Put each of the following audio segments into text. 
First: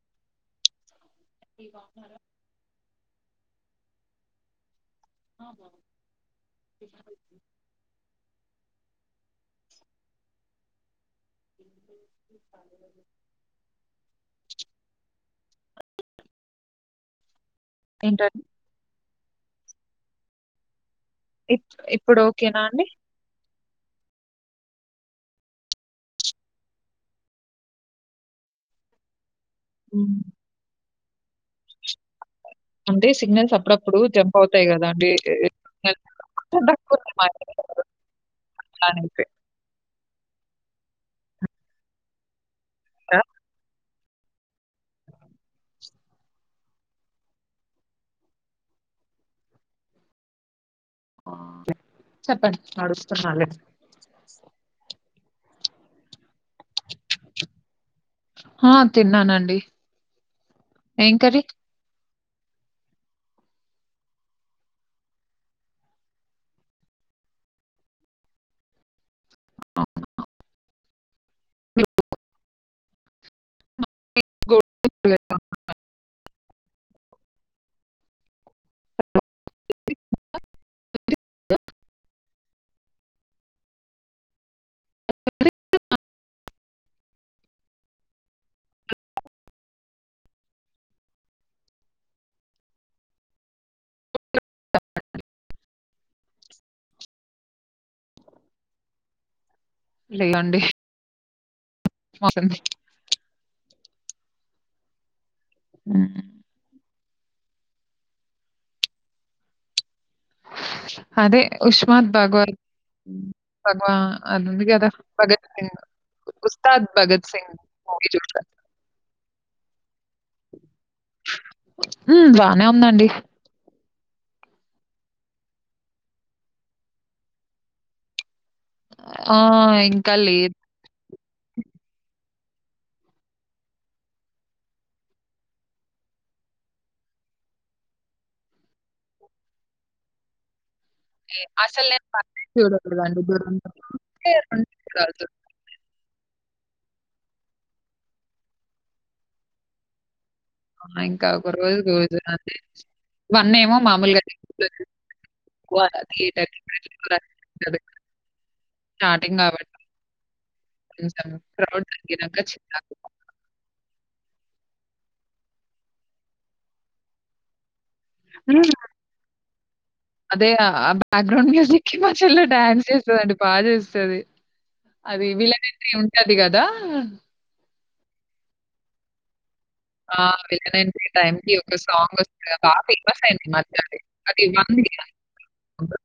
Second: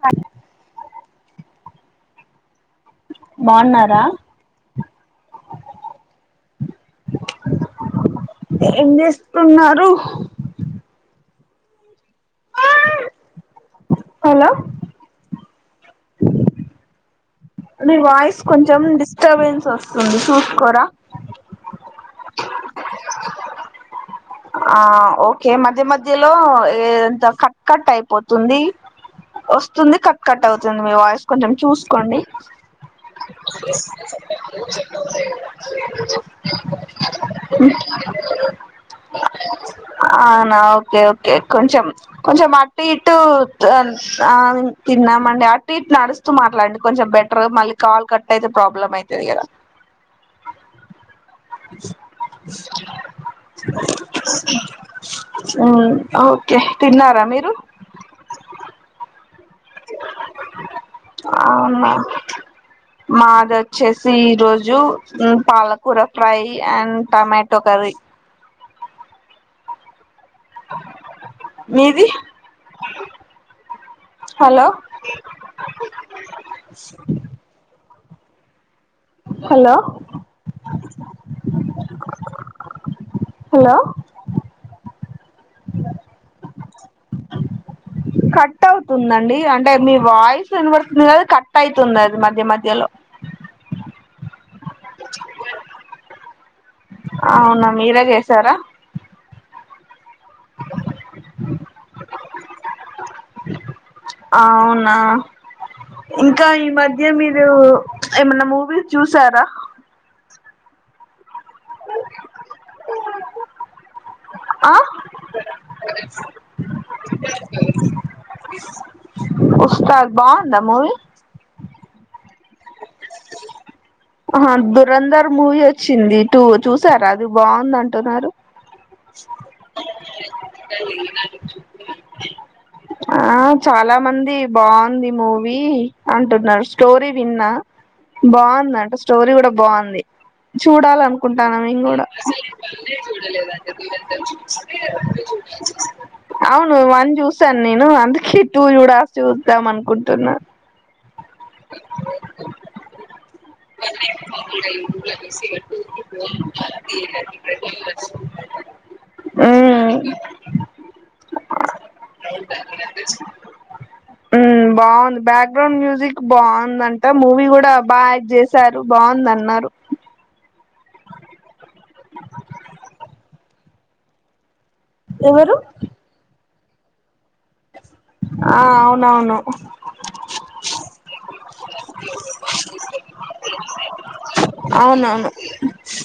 తన ఇ [unintelligible] బాగున్నార అ [unintelligible] తున్నారు ఇ హలో [inaudible] మీ వాయిస్ ఏంటండి? కొంచెం డిస్టబెన్స్ వస్తుంది చూస్ కోరా ఇ ఇప్పుడు ఓకేనా అండి ఆ ఓకే మధ్య మధ్యలో ఏం దొ కట్ కట్ అయిపోతుంది వస్తుంది హ్మ్. కట్ కట్ అవుతుంది మీ వాయిస్ కొంచెం చూసుకోండి అంటే సిగ్నల్స్ అప్పుడప్పుడు జంప్ అవుతాయి గదండీ! అని అనా ఓకే ఓకే కొంచెం కొంచం అటు ఇటు ఆ తిన్నామండి ఆ అట్ ఇటు నడుస్తూ మాట్లాడండి కొంచెం బెటర్ మళ్ళీ కాల్ కట్ అయితే ప్రాబ్లమ్ అంది అయితది గదా చెప్పండి. నడుస్తున్నాలే. అవును అ [unintelligible] తిన్నారా మీరు ఆ! తిన్నానండి. ఏం కర్రీ? అవున మాది వచ్చేసి ఈ రోజు పాలకూర ఫ్రై అండ్ టమాటో కర్రీ ర్రీ మీది గో- హలో హలో హలో కట్ అవుతుందండి అంటే మీ వాయిస్ వినపడుతుంది కానీ కట్ అవుతుంది అది మధ్య మధ్యలో అవునా మీరే చేసారా [unintelligible] దండి [unintelligible] అవునా హ్మ్. ఇంకా ఈ మధ్య మీరు ఏమన్నా మూవీస్ చూసారా అదే ఉష్మాత్ భగవత్ భగవా అది ఉంది ఆ గదా భగత్ సింగ్ ఉస్తాద్ భగత్ సింగ్ చూసా ఉస్తాద్ బాగుందా మూవి ఉమ్ బానే ఉందండి ఆహ దురంధర్ మూవీ వచ్చింది టూ చూసారా అది బాగుంది అంటున్నారు ఆ ఇంకా లేదు ఆ చాలా మంది బాగుంది మూవీ అంటున్నారు స్టోరీ విన్నా బాగుందంట స్టోరీ కూడా బాగుంది ఓకే. చూడాలనుకుంటాన్నా నేను అసలు గూడా పర్లేదు చూడలేదండి. 'దురంధరం' అంటే చూడాలి అవును వన్ చూసాను నేను అందుకే టూ చూడా చూద్దాం అనుకుంటున్నా 'దురంధరం' ఇంకా ఒక రోజూకి గోవిందు [unintelligible] ఎక్కువ థియేటర్‌కి స్టార్టింగ్ కాబట్టి మ్మ్ చూశాను [unintelligible] ఉ బాగుంది బ్యాక్గ్రౌండ్ మ్యూజిక్ బాగుందంట మూవీ గూడా బాగా హ్మ్. చేసారు బాగుందన్నారు అదే ఆ బ్యాక్గ్రౌండ్ మ్యూజిక్ కి మా చెల్లె డాన్స్ చేస్తదండి బాగా చేస్తది అది ఎవరు విలన్ ఎంట్రీ ఉంటది కదా ఆ అవునవును ఆ విలన్ ఎంట్రీ టైమ్ కి ఒక సాంగ్ వస్తుంది కదా బాగా ఫేమస్ అయింది ఈ మధ్య అది [unintelligible] అవునవును అనుకుంటా.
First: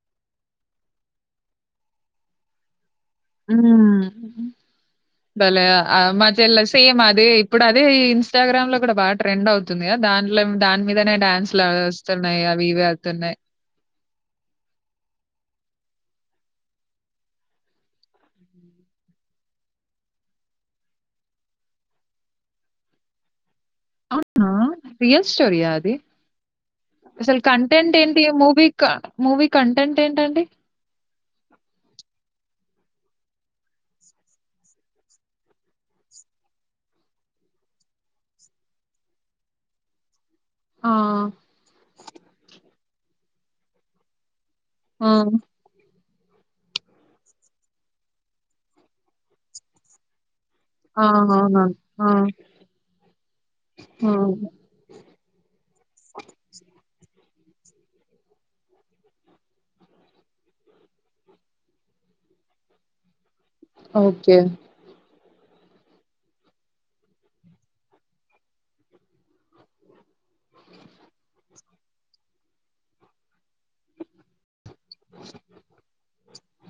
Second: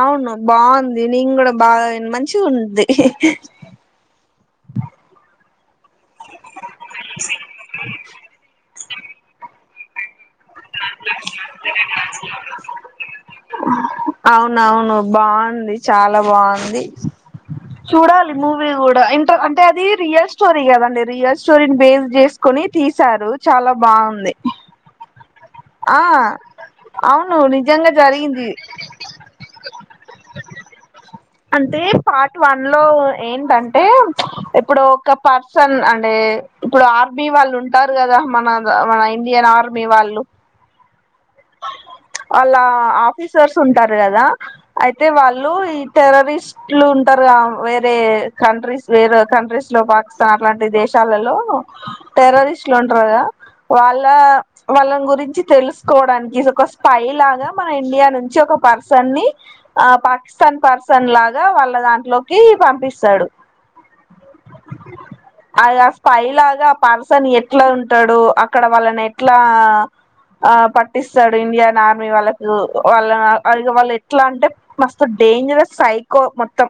అవును బాగుంది నేను కూడా బాగా మంచిగా ఉంది మ్ బలే ఆ మా చెల్లే సేమ్ అదే ఇప్పుడు అదే ఇన్స్టాగ్రామ్ లో కూడా బాగా ట్రెండ్ అవుతుందిగా దాన్ లేమ్ దాని మీదనే డ్యాన్స్ లాగాస్తున్నాయి అవి ఇవి అయితున్నాయి అవునవును బాగుంది చాలా బాగుంది చూడాలి మూవీ కూడా ఇంటర్ అంటే అది రియల్ స్టోరీ కదండి రియల్ స్టోరీని బేస్ చేసుకోని తీసారు చాలా బావుంది స్టోరియా అది అవును అసలు నిజంగా కంటెంట్ ఏంటి జరిగింది మూవీ క మూవీ కంటెంట్ ఏంటండి అంటే పార్ట్ వన్ లో ఏంటంటే ఇప్పుడు ఒక పర్సన్ అండే ఇప్పుడు ఆర్మీ వాళ్ళుంటారు కదా మన మన ఇండియన్ ఆర్మీ వాళ్ళు ఆ వాళ్ళ ఆఫీసర్స్ ఉంటారు గదా అయితే ఆ! వాళ్ళు ఈ టెరరిస్ట్లు ఉంటారుగా వేరే కంట్రీస్ వేరే కంట్రీస్ లో పాకిస్తాన్ అట్లాంటి పె ఆ! దేశాలల్లో అవునా! ఆ! టెర్రరిస్ట్లు ఉంటారుగాదా వాళ్ళ ఆ! వాళ్ళన్ గురించి తెలుసుకోవడానికి ఇది ఒక స్పై లాగా మన ఇండియా నుంచి ఒక పర్సన్ ని ఆ పాకిస్తాన్ పర్సన్ లాగా వాళ్ళ దాంట్ల లోకి పంపిస్తాడు ఓకే అద స్పై లాగా ఆ పర్సన్ ఎట్ల ఉంటాడు అక్కడ వాళ్ళన్ ఎట్లా ఆ పక్ ఇండియన్ ఆర్మీ వాళ్ళకు వాళ్ళనగ్ అల్ ఇగ వాళ్ళు ఎట్లాంటే మస్తు డేంజేరస్ సైకో మొత్తం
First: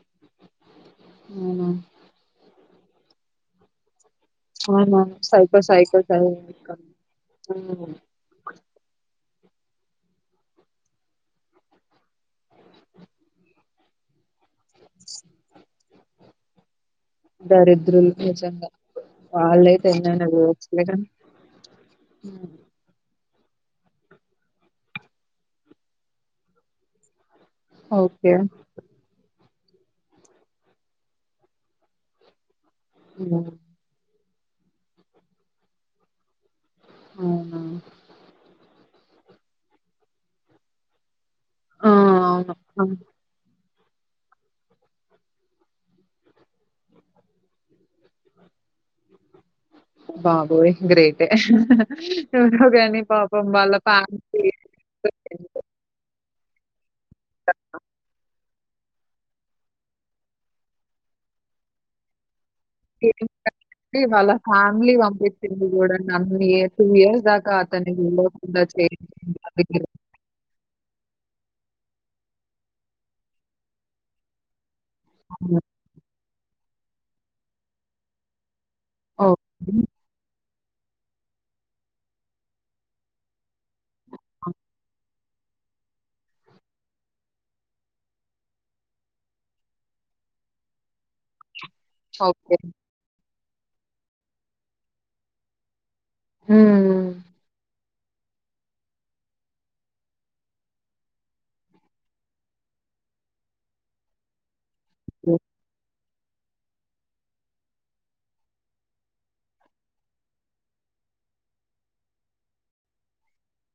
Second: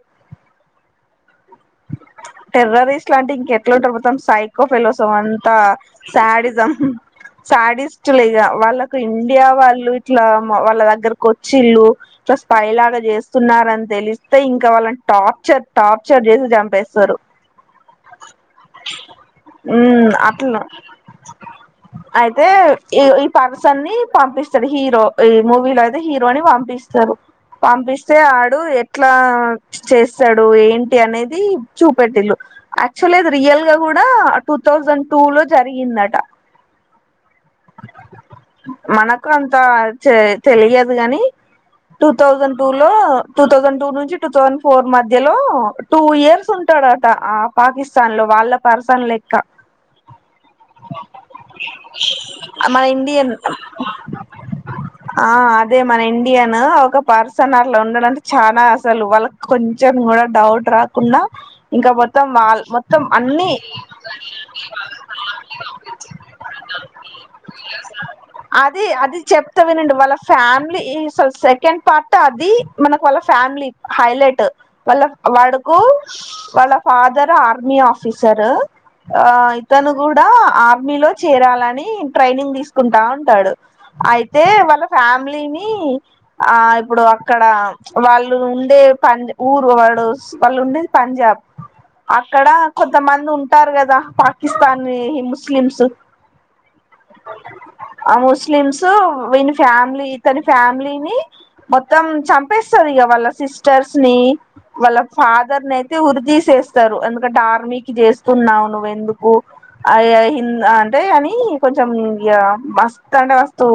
అవునా! టెర్రరిస్ట్లు లంటే ఇంకేట్లుంటారు మొ మొత్తం సైకోఫెలోస్ అవునవును. అంతా సైకో సైకో శాడిజం సైకో. హ్మ్. సాడిస్ట్ లిగా వాళ్ళక్ ఇండియా వాళ్ళు ఇట్లా మా వాళ్ళ దగ్గరకోచ్చిళ్ళు ఇట్ల స్పై లాగా చేస్తున్నారన్ తె లిస్తే ఇంకా వాళ్ళన్ టార్చర్ టార్చర్ చేసి చంపేస్ దరిద్రులు నిజంగా వాళ్ళయితే ఉమ్ ఎన్నన్నా అట్లా చేయచ్చులే కాన్ అయితే ఇగ ఇప్ తన్ని పంపిస్తాడు హీరో ఈ మూవీలో అయితే హీరోని పంపిస్తరు పంపిస్తే ఓకే. ఆడు ఎట్లా చేస్తాడు ఏంటి అనేది చూపెట్టిల్లు యాక్చువల్ ఇది హ్మ్. రియల్ గా కూడా టూ థౌజన్ టూ లో జరిగిందట అవునా! మనకు అంత చే తెలియద్ గాని ఆ! టూ థౌజన్ అవును. టూ ఆ! లో టూ థౌజన్ టూ నుంచి టూ థౌసండ్ ఫోర్ మధ్య లో టూ ఇయర్స్ ఉంటాడట ఆ పాకిస్తాన్ లో వాళ్ళ పర్సన్ లేక్ బాబోయ్ గ్రేటే ఎవరో మన గాని ఇండియన్ పాపం వాళ్ళ ఫ్యామిలీ ఆ అదే మన ఇం ఇండియన్ ఒక పర్సన్ అట్లా ఉన్నడంటే చానా అసలు వాళ్ళక్ కొంచెం కూడా డౌట్ రాకుండా ఇంకా మొత్తం వాళ్ మొత్తం అన్ని వాళ్ళ ఫ్యామిలీ పంపిచ్చింది కూడా నన్ని ఇ టూ ఇయర్స్ బాక్ అది అది చెప్తా వినండి వాళ్ళ ఫ్యామ్లీ ఈసో సెకండ్ పార్ట్ అది మనకు వాళ్ళ ఫ్యామిలీ హైలైట్ వాళ్ళ వాడ్కు వాళ్ళ ఫాదర్ ఆర్మీ ఆఫీసర్ ఆ ఓకే. ఇతను గూడా ఆర్మీలో చేరాలని ట్రైనింగ్ తీసుకుంటా ఉంటాడు అయితే వాళ్ళ ఫ్యామిలీ లిని ఆ ఇప్పుడు అక్కడ వాళ్ళు ఉండే పంద్ ఊరు వాడు వాళ్ళు ఉండేద్ పంజాబ్ అక్కడ ఓకే. కొంతమందుంటారు గదా పాకిస్తానీ ముస్లిమ్స్ ఉ ఉ ఆ ముస్లిమ్స్ వీని ఫ్యామిలీ ఇతని ఫ్యామిలీని మొత్తం చంపేస్ సరి ఇగ వాళ్ళ సిస్టర్స్ ని వాళ్ళ ఫాదర్ నే ఉరి తీసేస్తారు ఎందుకంటే ఆర్మీకి జేస్తున్నావు నువ్వు ఎందుకు ఆయయ్ హింద్ ఆ రె అని కొంచం ఇ మస్తు అంటే మస్తు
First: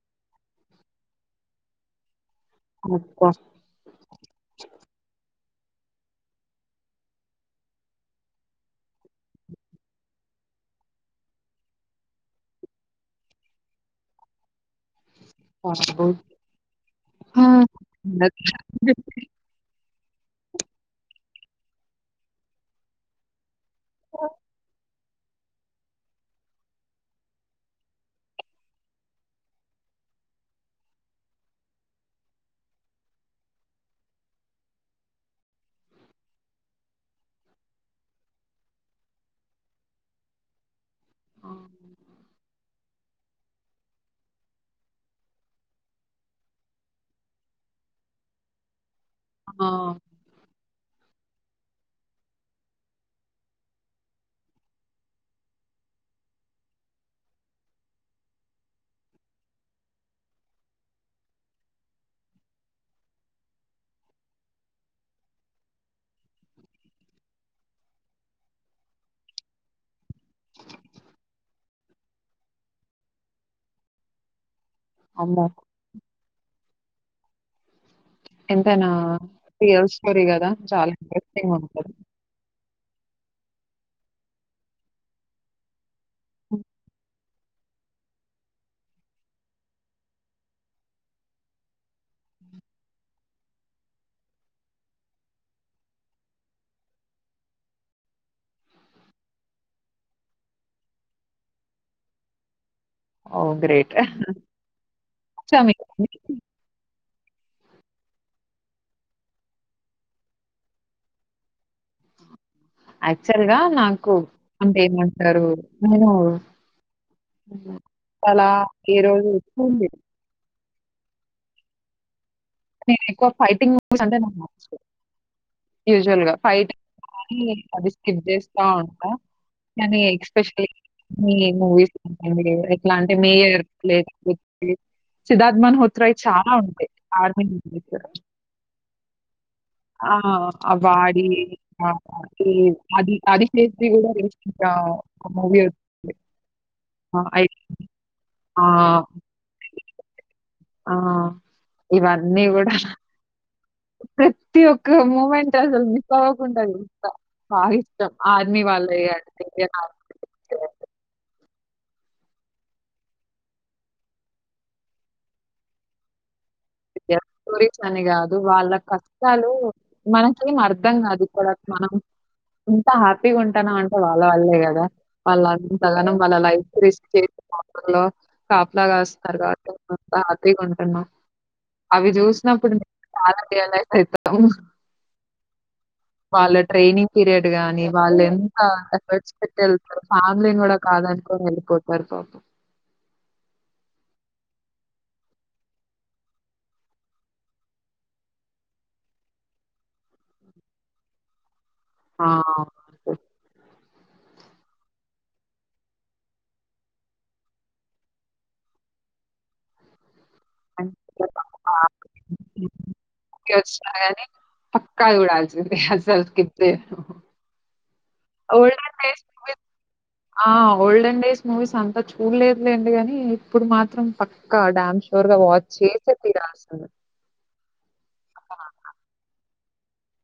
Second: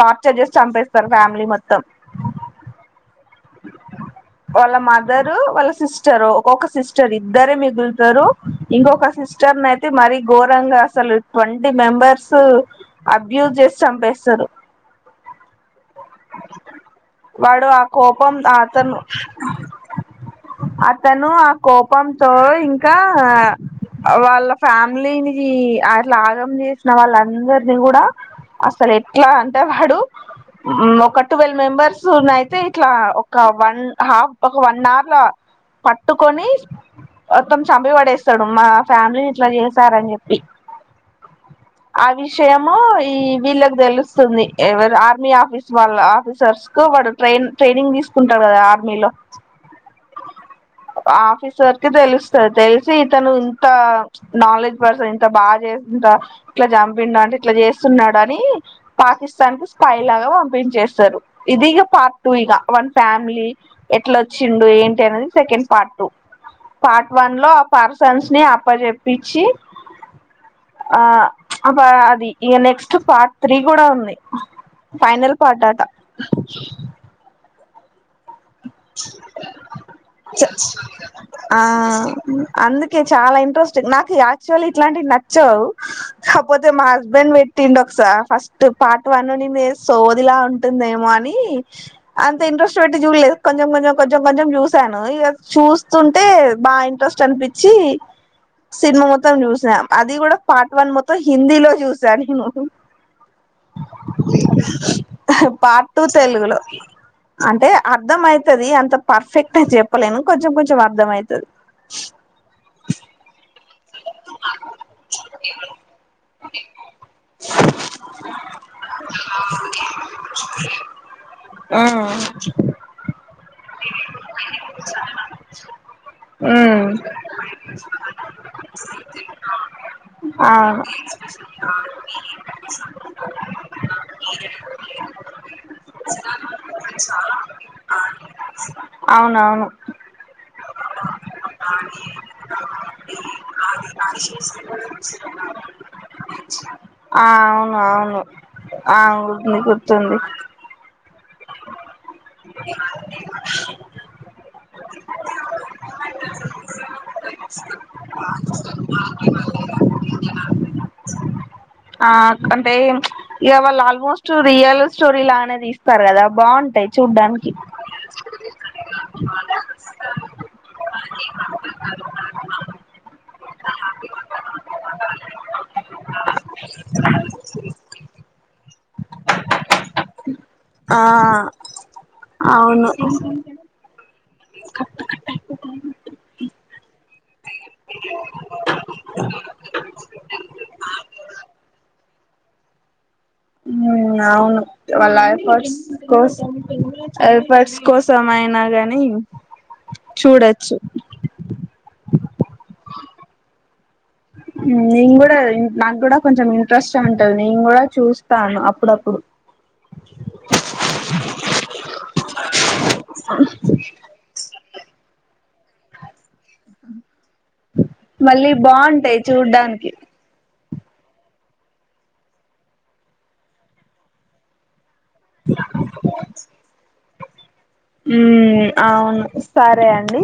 టార్చర్ చేసి చంపెస్తరు ఫ్యామిలీ మొత్తం ఓ వాళ్ళ మదర్ రు వాళ్ళ సిస్టర్ ఒక్కొక్క సిస్టర్ ఇద్దరే మిగులుతారు ఇంకొక సిస్టర్ నయితే మరి ఘోరంగా అసలు ట్వంటీ మెంబర్స్ అబ్యూజ్ జేసి చంపెస్తరు అబ్బో వాడు ఆ కోపం ఆ అతను అతను ఆ కోపంతో ఇంకా వాళ్ళ ఫ్యామిలీని అట్ల ఆగం జేసిన వాళ్ళందరినీ గూడ అసలు ఎట్ల అంటే వాడు ఒక ట్వెవెల్ మెంబర్సు నయితే అట్ల ఒక వన్ హాఫ్ ఒక వన్ అర్ ల పట్టుకొని మొత్తం చంపి పడేస్తడు మా ఫ్యామిలీని ఇట్ల జేసారని చెప్పి ఆ విషయము ఈ వీళ్ళకి తెలుస్తుంది ఎవరు ఆర్మీ ఆఫీస్ వాళ్ళ ఆఫీసర్స్ కు వాడు ట్రైం ట్రైనింగ్ తీసుకుంటా గదా ఆర్మీలో ఆ ఆఫీస్ వరకు తెలుస్తది తెలిసి ఇతను ఇంత నాలెడ్జ్ పర్సన్ ఇంత బాగా జేస్ దా ఇట్ల జంపిండంటే ఇట్ల జేస్తున్నాడని పాకిస్తాన్ కి స్పై లాగ పంపింజేస్ ఇది ఇగ ప టూ ఇగ వన్ ఫ్యామిలీ ఎట్లొచ్చిండు ఏంటి అనేది సెకండ్ పార్ట్ పార్ట్ వన్ లో ఆ పర్సన్స్ ని అప్పజెప్పిచి ఆ అది ఇ నెక్స్ట్ పార్ట్ త్రీ గూడ ఉంది పైనల్ అమ్మో! పార్ట్ అట ఎంతైనా రియల్ స్టోరీ గదా చాల ఇంట్రెస్టింగ్ ఉంటది ఇగ చాల ఇంట్రెస్టింగ్ నాకు యాక్చువల్లీ ఇట్లాంటివి నచ్చవు కాపోతే మా హస్బెండ్ విట్ ఒకస ఫస్ట్ పార్ట్ వన్ నుండి నే సోదిలా ఉంటుందేమో అని అంత ఇంట్రెస్ట్ పెట్ ఇ చూడలేదు కొంచెం కొంచెం కొంచెం గొంచెం చూశాను ఇ చూస్తుంటే బాగా ఇంట్రెస్ట్ అనిపించి ఇసినిమా మొత్తం జూస అది కూడ పార్ట్ వన్ మొత్తం హిందీలో జూసా నేను ఓహ్! గ్రేట్. నచ్చా పార్ట్ టు మీకు? తెలుగులో అంటే అర్థం ఐతది అంత పర్ఫెక్ట్ అని చెప్పలేను కొంచం కొంచం అర్తమైతది యాక్చువల్ గా నాకు అంటే ఏమంటరు నేను అలా ఏ రోజు [unintelligible] ఊమ్ నేను ఎక్కువ ఫైటింగ్ మూవీస్ అంటే నాకు నచ్చదు యూజువల్ గా ఫైట్ ఉమ్ కానీ అది స్కిబ్ జేస్తా ఉంటా కానీ ఎక్స్పెషలీ అవును మీ మూవీస్ [unintelligible] సిద్ధార్థ్ [unintelligible] త్రాయి చాల ఉంటయి ఆర్మి మూవీసు అవునవును ఆ వాడి అది అది చేసి గూడ రీసెంట్గా ఆ అవును ఆ! అవును గుర్తుంది ఆ ఇవన్ [unintelligible] ప్రతి ఒక్క మూమెంట్ అసలు మిస్ అవ్వకుండా చూస్త బాగా ఇష్టం ఆర్మీ వాళ్ [inaudible] [unintelligible] ఆ అంటే ఇగ వాళ్ళు ఆల్మోస్ట్ రియల్ స్టోరీ లానే దీస్తరు కదా బాగు ఇండియన్ చూడ్డానికి స్టోరీస్ అని కాదు వాళ్ళ కష్టాలు మనకేం అర్ధం కాదు ఇక్కడ మనం ఇంత హ్యాపీగా ఉంటనమంటే వాళ్ళ వల్లే కదా వాళ్ళు అంతగనం వాళ్ళ లైఫ్ రిస్క్ చేసి లో కాపలా కాస్తారు కాబట్టే మనమంత హ్యాపీగా ఆ ఉంటున్నాం అవి చూసినప్పుడు అవును మేము చాల రియలైజ్ అయితాము వాళ్ళ ట్రైనింగ్ పీరియడ్ గాని వాళ్ళు ఎంత ఎఫర్ట్ పెట్టి వెళ్తారు ఫ్యామిలీని కూడా కాదనుకోని వెళ్ళిపోతారు పాపం అవును వాళ్ళ ఎఫర్ట్స్ కోసం ఎల్ఫర్ట్స్ కోసం అయినా గాని చూడచ్చు ఆ! నేను కూడా నాకు కూడా కొంచెం ఇంట్రెస్ట్ ఉంటది నేను కూడా చూస్తాను అప్పుడప్పుడు [unintelligible] పక్కా చూడాల్సిందే అసలు స్కిప్ చేయను మళ్ళీ ఓల్డెన్ బాగుంటాయి డేస్ మూవీస్ చూడ్డానికి ఆ! ఓల్డెన్ డేస్ మూవీస్ అంతా చూడలేదులేండి గానీ ఇప్పుడు మాత్రం పక్క డ్యామ్ ష్యూర్ త్వరగా వాచ్ చేసితీరాలి అసలు మ్మ్ అవును సరే అండి